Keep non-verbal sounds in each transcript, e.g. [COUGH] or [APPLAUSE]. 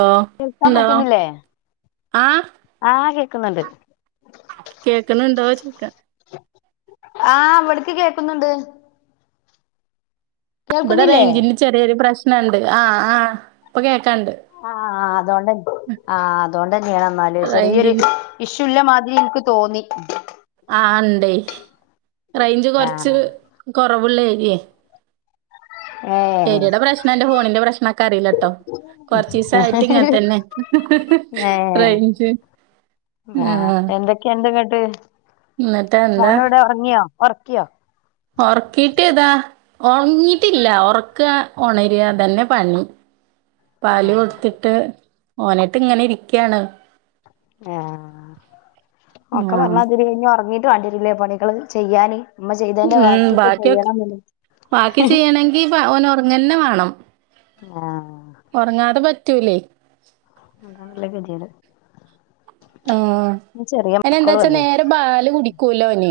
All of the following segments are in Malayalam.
ഓ കേക്കാൻ ഉണ്ടോ പറ്റുന്നില്ലേ ആഹ് കേ ക്കുന്നുണ്ട് കേക്കുണൂണ്ടോ ചോക്യാ ആ ഇവിടെക്ക് കേക്കുന്നുണ്ട് ഇവിടെ കേൾക്കുന്നില്ലേ റേഞ്ചിന്റെ ചെറിയ ഒരു പ്രശ് നോണ്ട് ആ ആ ഇപ്പൊ കേ ക്കണ്ട് അതൊണ്ട് ആ അതുകൊണ്ടന്നെയണ എന്നാല് ചെറിയൊരു റേഞ്ചിന് ഇഷ്യൂ ല്ലമാതിരി എനിക്ക് തോന്നി ആ ഉണ്ടേ റേഞ്ച് കൊറച്ച് ആഹ് കൊ പ്രവുള്ളേരിയാ ഏഹ് യെരിയടെ പ്രശ്നം എന്റെ ഫോണിന്റെ പ്രശ്നൊക്കെ അറിയില്ലട്ടോ കൊറച്ച ദിവസയിട്ട് ഇങ്ങനെ തന്നെ ഏഹ് റേഞ്ച് ആ ഉം മോനോടെ ഉറങ്ങിയോ ഉറക്കിയോ ഉറക്കിട്ട് താ ഉറങ്ങിട്ടില്ല ഉറക്കുക ഉണരുകതന്നെ പണി പാല് ആഹ് കൊടുത്തിട്ട് ഓനട്ട് ഇങ്ങനെ ഇരിക്കയാണ് ആ ഒക്കെ ആഹ് പറഞ്ഞ അതിരു കഴിഞ്ഞഞ് ഉറങ്ങി കണ്ടിട്ടില്ലേ പണികൾ ചെയ്യാന് അമ്മ ചെയ്തതിന്റെ ബാക്കിയൊക്കെ ചെയ്യണം എ [INAUDIBLE] ഓനൊറങ്ങ തന്നെ വേണം ആഹ് ഉറങ്ങാതെ പറ്റ് ട്ടു ലെ ആതമല്ല ഗതിയത് ആ എന്ന എന്താ വച്ചാ നേരെ പാല് കുടി കുലോന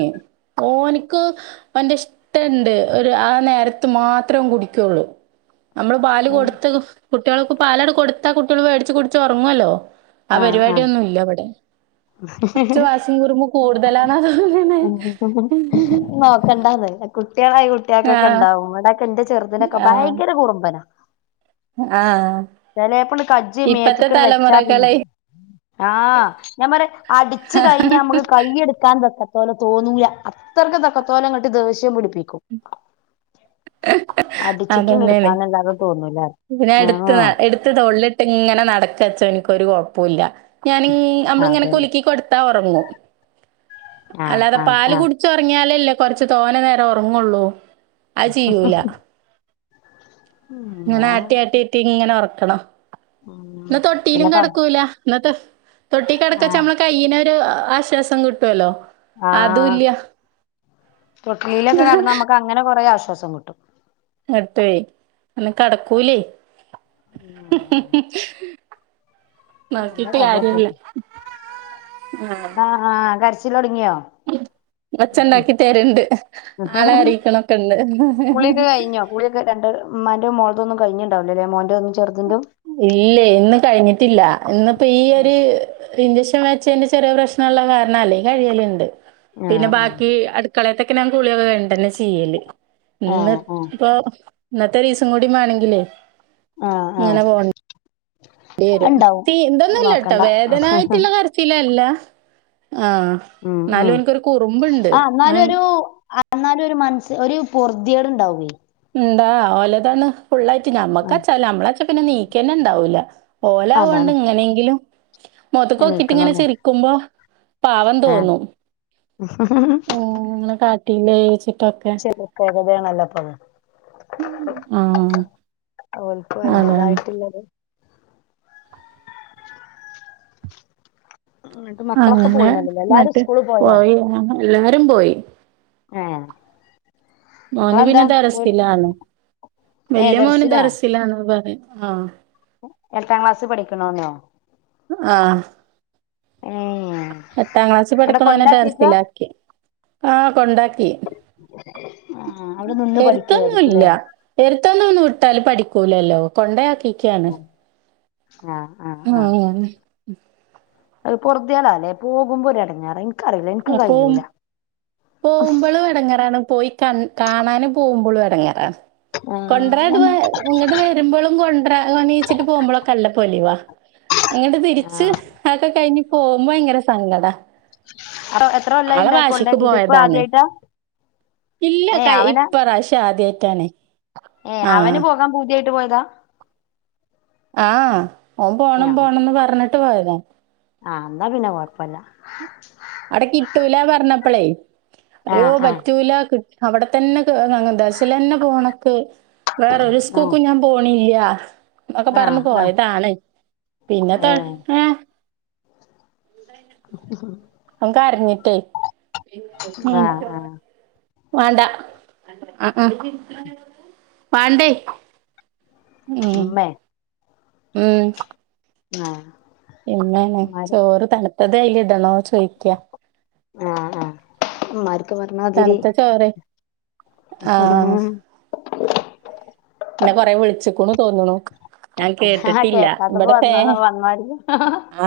ഓനിക്ക് എന്റെ ഇഷ്ടുണ്ട് ഒരു ആ നേരത്ത് മാത്രം കുടിക്കുള്ളു നമ്മള് പാല് കൊടുത്തു കുട്ടികൾക്ക് പാലട കൊടുത്താ കുട്ടികൾ മേടച്ച് കുടിച്ച് ഉറങ്ങുവല്ലോ ആ ആഹ് പരിപാടിയൊ ആഹ് ന്നും ഇല്ലവിട കൊറച്ചു വാശം കുറുമ്പ് കൂടുതലനണ് അതങ്ങനെ കുട്ടികളായി കുട്ടികൾക്കൊക്കെണ്ടാവുംവിടെക്കെ എന്റെചേ ചെറുതിനൊക്കെ ഭയങ്കര കുറുമ്പന ആ ഇപ്പത്തെ തലമുറകളെ ആ ഞാൻ പറ അടിച്ചു കഴിഞ്ഞ നമ്മുക്ക് കൈെടുക്കാൻ തക്കത്തോല തോന്നൂല അത്രക്കും തക്കത്തോലം കട്ട് ദേഷ്യം മുടി ടി ക്കും അതന്നേണു എടുക്കാന്നല്ലാതെ തോന്നൂല ഇതിനെ എടുത്ത് ആഹ് എടുത്ത് തൊള്ളിലിട്ട് ഇങ്ങനെ നടക്കച്ചോന് ഒരു കുഴപ്പോ ഇല്ല ഞാനി നമ്മളിങ്ങനെ അതന്നെ കുലുക്കി കൊടുത്താ ഒറ അങ്ങു ആഹ് അല്ലാതെ ആഹ് ആഹ് പാലുകുടിച്ച് ഉറങ്ങിയാലല്ലോ പറിച്ച് തോനെ നേരം ഉറങ്ങുള്ളൂ അതുചെയൂല ഇങ്ങനെ ആട്ടി ആട്ടിട്ടി ഇങ്ങനെ ഉറക്കും ആക്കണം ഉം ഇന്നു പിന്നെ തൊട്ടിയിലും പ കിടക്കൂല്ല ഇന്നത്തെ തൊട്ടി കിടക്കച്ച ആഹ് നമ്മെ കൈയിനെ ആശ്വാസം കിട്ടുവല്ലോ അതും ആഹ ഇല്ല തൊട്ടിലിയിലൊക്കെ കടന്ന് നമ്മുക്ക് അങ്ങനെ കൊറെേ ആശ്വാസം സം കുട്ടും എട്ടപയി അന്ന കടക്കൂലേ ഉം.... അതെ അതെ പോ ആഹ കരച്ചിൽ ചിലോടി ഓച്ച ഉണ്ടാക്കി തരുണ്ട് ആളെ അറിയിക്കണൊക്കെണ്ട് കുളിയൊക്കെ കഴിഞ്ഞണ്ടാവുല്ലേ മോന്റെ ഒന്നും ചെറുതിന്റെ ഇല്ലേ ഇന്ന് കഴിഞ്ഞിട്ട് പില്ല ഇന്നിപ്പോ ഈ ഒരു ഇൻജെക്ഷൻ വച്ചതിന്റെ ചെറിയ പ്രശ്നമുള്ള കാരണമല്ലേ ഈ കഴിയലിണ്ട് പിന്നെ ആഹ് ബാക്കി അടു കളയത്തൊകെയൊക്കെ കുളിയൊക്ക വേണ്ട തന്നെ ചെയ്യല് ആഹ് ആഹ് ഇന്നപ്പൊ ഇന്നത്തെരീസുംകൂടിമാേണെങ്കിലേ ആഹ ആഹ ഇടി വരും തി എന്തൊന്നുംല്ല കേട്ടോ നോക്കണ്ട വേദനായിട്ടുള്ള കരച്ചിൽ അല്ല ആഹ ഉം എന്നാലും ഉം എനിക്കൊരു കുറുമ്പുയുണ്ട് ആ എന്നാലും ഒരു എന്നാലും ഒരു മനസ് ഒരു പർതിയേട് ഉണ്ടാവേ എന്താ വലതാണ് ഫുള്ളായിട്ട് ആഹ് നമ്മക്കച്ച നമ്മളൊക്കെ പിന്നെ നീക്കന്നെ ഉണ്ടാവില്ല ഓലാവ കൊണ്ട് അതാണ് ഇങ്ങനെങ്കിലും മുഖത്തക്കൊക്കിട്ട് ഇങ്ങനെ എണീക്കണുള്ളൂ ചിരിക്കുമ്പോ പാവം ആഹ് തോന്നും ഉങ്ങനെ ന്ന ച [INAUDIBLE] ചരി [INAUDIBLE] തയാണല്ലപ്പഴ ആഹ് ഓൽക്കും അതാണ് അതിന്റേതായിട്ടുള്ളത് എന്നിട്ട് മക്കളൊക്കെ അങ്ങനെ പോയിണല്ലല്ലോ എല്ലാരും എന്നിട്ട് സ്കൂള് പോയോ പോയില്ല രും പോയി ആഹ് മോന് പിന്നെ ദറസിലണ് ഏ വല്യ മോനും ദർസിലോ ദറസിലാണ് പറയ ആഹ് എട്ടാം ക്ലാസ് പഠിക്കണോനൊ ആഹ് പത്താം ക്ലാസ് അവിടെ പഠിക്കണോനെ കൊണ്ടാക്കിക്ക ദർസിലാക്കി. ആഹ് കൊണ്ടാക്ക് ക്കാ ആ അവിടെ നിന്ന് എരത്തൊന്നുല്ല പഠിക്കായിരിക്കുംല്ലേ എരത്തുന്നു വിട്ടാല് പഠി സ കൂലല്ലോ കൊണ്ടോയാക് ഇക്കിക്കാണ് ആഹ് ഉം ഉം അത് പൊറുതിയേളാ അല്ലേ പോകും. മ്പോ ഒരു എടങ്ങാറാ ഇൻക് ഇൻക്കറിയൂല്ല ഇൻക്ക് കഴിയൂല. പോംമ്പളും എടങ്ങേറാണ് പോയി കൺ കാണാനും പോംമ്പളും എടങ്ങേറാണ് ആ കൊണ്ട്രാട് ഞമ്മ വ ഇങ്ങട്ട് വരുമ്പളും കൊണ്ട്രാ അണീച്ചിട്ട് പോകുംമ്പളൊക്കെ നല്ല പൊലിവാ അങ്ങട്ട് ആ തിരിച്ച് അതൊക്കെ കഴിഞ്ഞ് പോവുംമ്പോ ഭയങ്കര സങ്കടാ അ എത്ര കൊല്ലായി ഇണ്ടായിക്കോണ്ടെ ക്ക് പോയതാണ് ഇല്ല ഏ കഴി അവനാ ഇപ്രാവിശ്യ ആദ്യായിട്ടാണ് ആഹ് ട്ട് പോയതാ ആഹ് ഓൻ പോണം പോണംന്ന് പറഞ്ഞ് ട്ട് പോയത ആഹ് ന്നാ പിന്നെ കൊഴപ്പല്ല അടെ കിട്ടൂലാ പറഞ്ഞപ്പളേ ആ അയ്യോ ആ പറ്റൂല ക് അവടെ തന്നെ കേറാണ് ദശ് ലെന്നെ പോണക്ക് വേറൊരു ആ സ്കൂക്കും ഞാൻ പോണില്ല ആഹ് അഒക്കെ ആ പറന്ന് ആ പോയതാണ് പിന്നെ ത ഏ ഏഹ് അവൻ കരഞ്ഞിട്ടേ ആഹ് ആഹ് വാണ്ടാ വാണ്ടേ ഉം ഉമ്മേ ഉം ആഹ് എങ്ങനെ ഇമ്മാര് ചോറ് തണുപ് അതെ അയ്ലേണ് ണോ ചോദിക്ക ആഹ് ആഹ് മരു തണുത്ത ചോറെ എന്നെ കൊറെ വിളിച്ചിക്കുണു തോന്നുണു ഞാൻ ആഹ് കേട്ടിട്ടില്ല കേക്കാത്തപ്പോ ഇവിടത്തെ വന്നതാ വന്നോര്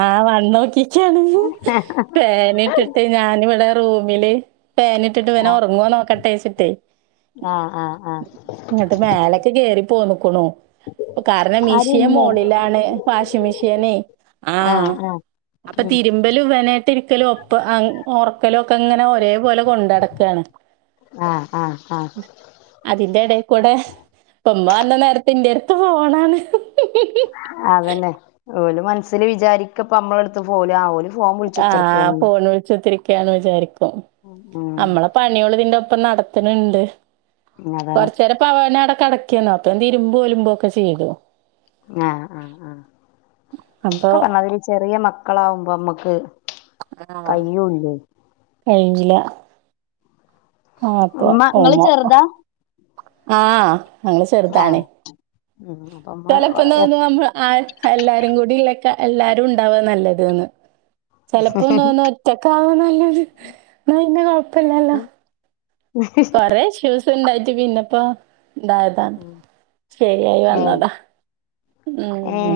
ആഹ് വന്നോ [UNINTELLIGIBLE] പേന ഇട്ടിട്ട് ഞാനിവിടെ റൂമില് പേനിട്ടിട്ട് ഇവന് ഉറങ്ങുവൊ നോക്കട്ടെച്ചിട്ടേ ആഹ് ആഹ് ആഹ് ആഹ് ഇങ്ങിട്ട് മേല പ്പോന്ന്ക്കണൂ കാരണം ആര് മിഷീൻ ഇമ്മേ മോളിലാണ് വാഷിങ് മെഷീനേ ആഹ് അപ്പൊ ഉം തിരുമ്പലും ഇവനായിട്ട് ഇരിക്കലും ഒപ്പ ഒറക്കലും ഒക്കെ ഇങ്ങനെ ഒരേപോലെ കൊണ്ടടക്കാണ് ആഹ് ആഹ് ആഹ് അതിന്റെ ഇടേക്കൂടെ അപ്പ ഉമ്മ വന്ന നേരത്തെ ഇൻ്റെടുത്ത് ഫോണാണ് മനസ്സിൽ വിചാരിക്കപ്പ നമ്മളെടുത്ത് പോല ഓലും ആഹ് ഫോണ് വിളിച്ച കുത്തിരി കാന്ന് വിചാരിക്കും ഉം നമ്മളെ പണിയൊള് ഇതിന്റെ ഇപ്പൊ നടത്തണിണ്ട് അതാണ് കൊറച്ച് നേരം പവന അവിടെ കിടക്കേനു [UNINTELLIGIBLE] തിരുമ്പോ വലുമമ്പോ ഒക്കെ ചെയ്തോ ആഹ് ആ ആ അപ്പൊ ഒക്കെ പറഞ്ഞാതിരി ചെറിയ മക്കളാവും മ്പൊമ്മക്ക് ആഹ് കഴിഞ്ഞില്ല ആഹ് ഇപൊ ഇമ്മ ഇങ്ങള് കഴിഞ്ഞു ചെറുതാ ആഹ് അങ്ങെ ചെറുതാാണ് ആഹ് ഉം അപ്പ ഇമ്മ ചിലപ്പോ തോന്നുന്നു നമ്മ എല്ലാരും കൂടില്ല എല്ലാരും ഉണ്ടവാ നല്ലത്ന്ന് ചെിലപ്പോ തോന്നുന്നു ഒറ്റക്ക ആകന്നല്ലന്ന് എന്ന പിന്നെ കൊഴപ്പില്ലല്ലോ കേ ഹ്യസ് ണ്ടായിട്ട പിന്നപ്പ ഇതായതാ ശരിയായി ഏഹ് വന്നതാ ഏ ഉ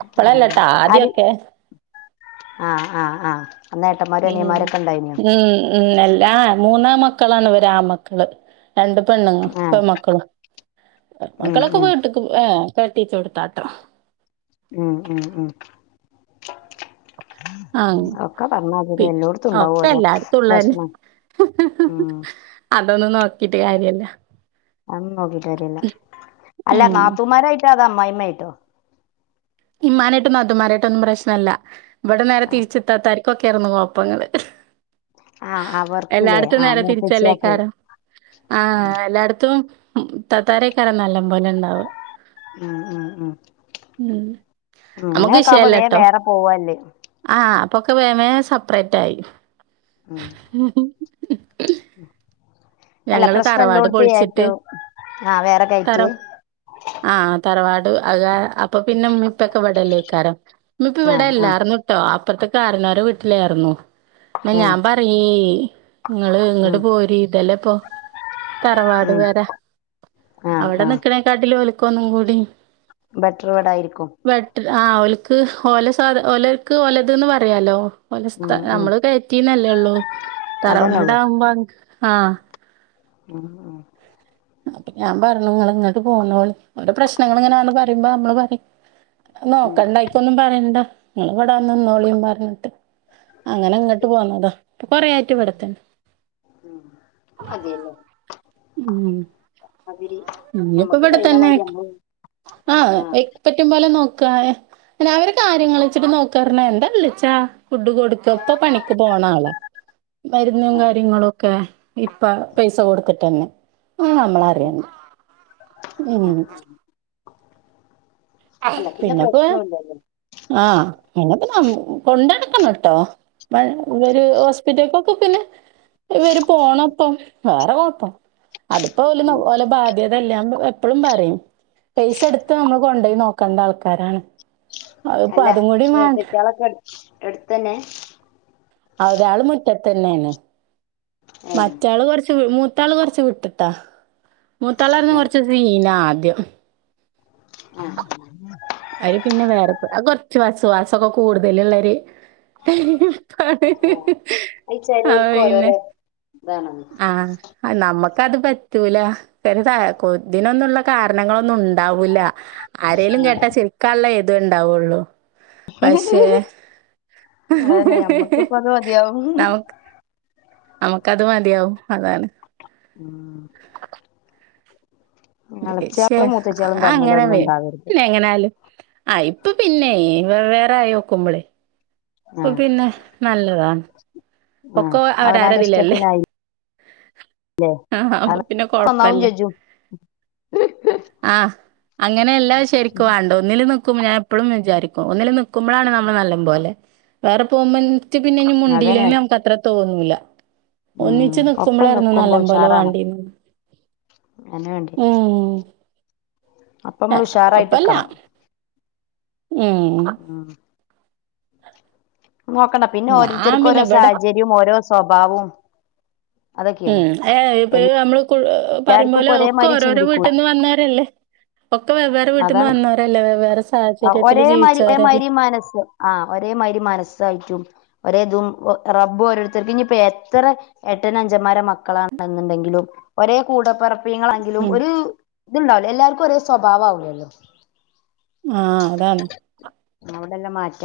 കപ്പളല്ലട്ടാ ആദ്യൊക്കെ ആഹ ആഹ് ആഹ ഉം ഉം ഉ എല്ലാ മൂന്നാ മക്കളാണ്വര് ആ മക്കള് രണ്ട് പെണ്ണു ആ ഇപ്പൊ മക്കളും ഉം മക്കളൊക്കെ ഉം പോയിട്ടക്ക് ഏ തട്ടിച്ച കൊടുത്താട്ടോ ഉം ഉം ഉം ആഹ ഒക്കെ പറഞ്ഞാതിരി പി എല്ലോടത്തും ഉണ്ടാവും ഒക്കെ ഓരോ എല്ലായിടത്തുംള്ള പ്രശ്നം ഉം അതൊന്നും നോക്കിട്ട് കാര്യല്ലേ ആ നോക്കിട്ട്രില്ല അല്ല ഉം നാപ്പൂമാരായിട്ട് അത അമ്മായി ട്ടോ ഇ്മാനായിട്ടൊന്നും അത്മാരായിട്ടൊന്നും പ്രശ്നമല്ല ഇവിടെ നേരെ തിരിച്ചെത്താത്താർ ഒക്കെയായിരുന്നു പോപ്പങ്ങള് ആ അവർക്കില്ലേ എല്ലായിടത്തും ആ നേരെ മൂത്തച്ചിയാക്ക് തിരിച്ചല്ലേക്കാരോ ആഹ എല്ലായിടത്തും ഉ തത്താരക്കറ നല്ല പോലെ ഉണ്ടാവ ഉം ഉ ഉ ഉ ഉം നമുക്ക് അങ്ങനെയൊക്ക ആാവുമ്പോ വേറെ വിഷയല്ലട്ടോ വേറെ പോവല്ലേ ആ അപ്പൊക്കെ വേമേ സെപ്പറേറ്റ് ആയി ഉ [UNINTELLIGIBLE] ഉം [UNINTELLIGIBLE] അല്ല ഞങ്ങള് പ്രശ്നല്ലാം തറവാട് പൊളിച്ചിട്ട് കൊടുത്തയറ്റു ആഹ വേറെ തറ കയറ്റ് ആഹ് തറവാട് അക അപ്പൊ പിന്നെ മപ്പക്കെ പടല്ലേക്കാരം ഇിപ്പ ആ ഇവിടെയല്ല ആ ഇറന്നിട്ടോ അപ്പറത്തെ കാരനോരെ വീട്ടിലായിരുന്നു അ ആ ഞാൻ പറ നിങ്ങള് ഉം ഇങ്ങോട്ട് പോര് ഇതെല്ല ഇപ്പൊ തറവാട് ഉം വരാ ആ അവിടെ ആ നിിക്കണേ കടിൽ പോലിക്കോന്നും കൂടി ബെട്ടർ വേഡ ആയിരിക്കും ക്ക് ഓല സാധ ഓലർക്ക് ഓലതന് പറയാലോ. ഓന്റസ്ഥ ഉം ഉം നമ്മള് കയറ്റീ ഉള്ളോ. അതന്നെ ഉള്ളു തറവാട് ആവുമ്പോ ആ ഉം ഉ അപ്പൊ ഞാൻ പറഞ്ഞു നിങ്ങൾ ഇങ്ങോട്ട് പോന്നോളി അവടെ പ്രശ്നങ്ങൾ ഇങ്ങനെന്ന് പറയുമ്പോ നമ്മള് പറയും ഉം നോക്കണ്ടായിക്കൊന്നും പറയണ്ട. നിങ്ങള് ഇവിടെ വന്ന് നിന്നോളി പറഞ്ഞിട്ട് അങ്ങനെ ഇങ്ങോട്ട് പോന്നതാ ഇപ്പൊ കൊറേ ആയിട്ട് ഇവിടെ തന്നെ. ഉം അതേല്ലേ. ഉ ഇനിപ്പോ ഞമ്മക്ക് ഇവിടെ കഴിയണ തന്നെ മാതിരി നമ്മള് ആ ആഹ് പറ്റുമ്പോ നോക്ക അവര് കാര്യങ്ങൾ വെച്ചിട്ട് നോക്കാറുന്ന എന്താ വിളിച്ചാ ഫുഡ് കൊടുക്കപ്പൊ പണിക്ക് പോണ ആള മരുന്നും ആഹ് കാര്യങ്ങളും ഒക്കെ ഇപ്പൊ പൈസ കൊടുത്തി തന്നെ. ആ നമ്മളറിയണ്ട ഉം ആഹ് അല്ല പിന്നെ പിന്നെപ്പോ പ്രശ്നം ഇല്ലല്ലോ ആഹ് പിന്നെ പി കൊണ്ടടക്കണം കേട്ടോ ഇപ്പ ഇവര് ഹോസ്പിറ്റലക്കൊക്കെ പിന്നെ ഇവര് പോണപ്പം വേറെ കൊഴപ്പം ഉം അതിപ്പോല ബാധ്യത അല്ലെ അപ്പളും പറയും പൈസ എടുത്ത് നമ്മള് കൊണ്ടോയി നോ കാരാണ്. അല്ല മൂപ്പറ്റയാളൊക്കെ എടുത്തന്നെ ഒരാള് മുറ്റത്തന്നെയാണ്. ഏഹ് മറ്റാള് കോർച്ച് മു താൾ കുറച്ച് വിട്ടിട്ടാ മൂത്താലർന്നും ആഹ് കുറച്ച് സീന ആദ്യം ആഹ് അവര് പിന്നെ വേറെ കൊറച്ച് വസവാസൊക്കെ കൂടുതല് ള്ളരു ആഹ് അത് അ ചെലോൽക്ക് പിന്നെ ഓരോരോ ഇതാണല്ലോ ആഹ് നമ്മക്ക് അത് പറ്റൂല വ കൊതിനൊന്നുള്ള കാരണങ്ങളൊന്നും ഉണ്ടാവൂല്ല. ആഹ് കള്ള ഏതു ഉണ്ടാവുള്ളൂ. പക്ഷേ അതന്നെ ഞമ്മക്കിപ്പ അത് മതിയാവും നമുക്ക് അത് മതിയാവും അതാണ് ഉം ച്ചേ ഇളച്ചിയാളും മൂത്തച്ചിയാളും അങ്ങനെ തമ്മിലൊന്നും വേ ഉണ്ടാവരുത് പിന്നെ എങ്ങനെയാലും ആയി ഇപ്പ പിന്നെ വേറെ വേറെ ആയോക്കുമ്പെളെ ഇപ്പ ആഹ് പിന്നെ നല്ലതാണ് ആഹ് ഒക്ക്വ അവനാന്റെ അവരരാതില്ലല്ലേ ഇഷ്ടത്തിനായി ആഹ് അപ്പൊ പിന്നെ ഒപ്പം ഒന്നാവും കൊഴപ്പല്ല ചെജ്ജും ആഹ് അങ്ങനെ എല്ലാം ശെരിക്കും വാണ്ടെ ഒന്നില് നി ക്കും ഞാൻ എപ്പളും വിചാരിക്കും ഒന്നില് ക്കുമ്പളാണ് നമ്മള് നല്ല മ്പോലെ വേറെ പോമ്മെൻ ഇച്ച് പിന്നെ ഇനി അതന്നെ മുണ്ടീല്ലെങ്കി അത്ര തോന്നൂല്ല ഒന്നിച്ച് ഉം ഒപ്പം നിക്കുമ്പോളായിരുന്നു നല്ല നിക്കുമ്പോ പോലെ ഉഷാറാണ് വാണ്ടീന്ന് അയിന് വേണ്ടി ഉം അപ്പൊ ആ നമ്മൾ ഉഷാറായിട്ട് കൊഴപ്പല്ല. നിക്കണം ഉം നോക്കണ്ട പിന്നെ ഞാൻ ഓരോരുത്തർക്കും പിന്നെ ഓരോ ഇവിടെ സാഹചര്യവും ഓരോ സ്വഭാവവും അതൊക്കെയാണ് ഉം ഏ ഇപ്പൊ നമ്മള് കുർ പറയും എല്ലാർക്കും പോലെ ഇപ്പൊ ഒക്കെ ഒരേമാതിരി ഓരോരോ ചിന്തിക്കൂല വീട്ടിന്ന് വന്നവരല്ലേ ഒക്കെ വെവ്വേറെ വീട്ടിന്ന് അതാണ് വന്നവരല്ലേ വേവ്വേറെ സാഹചര്യത്തില് ഒരേമാതിരി ജീവിച്ചവരല്ലേ? ഒരേമാതിരി മനസ്സ് ഒരേതും റബ്ബും ഓരോരുത്തർക്കും ഇനി ഇപ്പ എത്ര എട്ടൻ അഞ്ചന്മാരെ മക്കളാണ് എന്നുണ്ടെങ്കിലും ഒരേ കൂടപ്പെറപ് നിങ്ങളാണെങ്കിലും ഉം ഒരു ഇതുണ്ടാവില്ലേ? എല്ലാർക്കും ഒരേ സ്വഭാവാവൂല്ലല്ലോ ആഹ് അതാണ് അവിടെല്ലാം മാറ്റി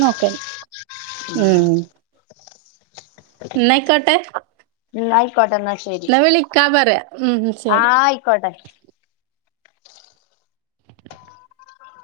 നോക്കൽ ഉം ന്ന അയ്ക്കോട്ടെ ഉം ആയി ആയിക്കോട്ടെ എന്നാ ശരി പറയാ ഉം ആ ശരി ആയിക്കോട്ടെ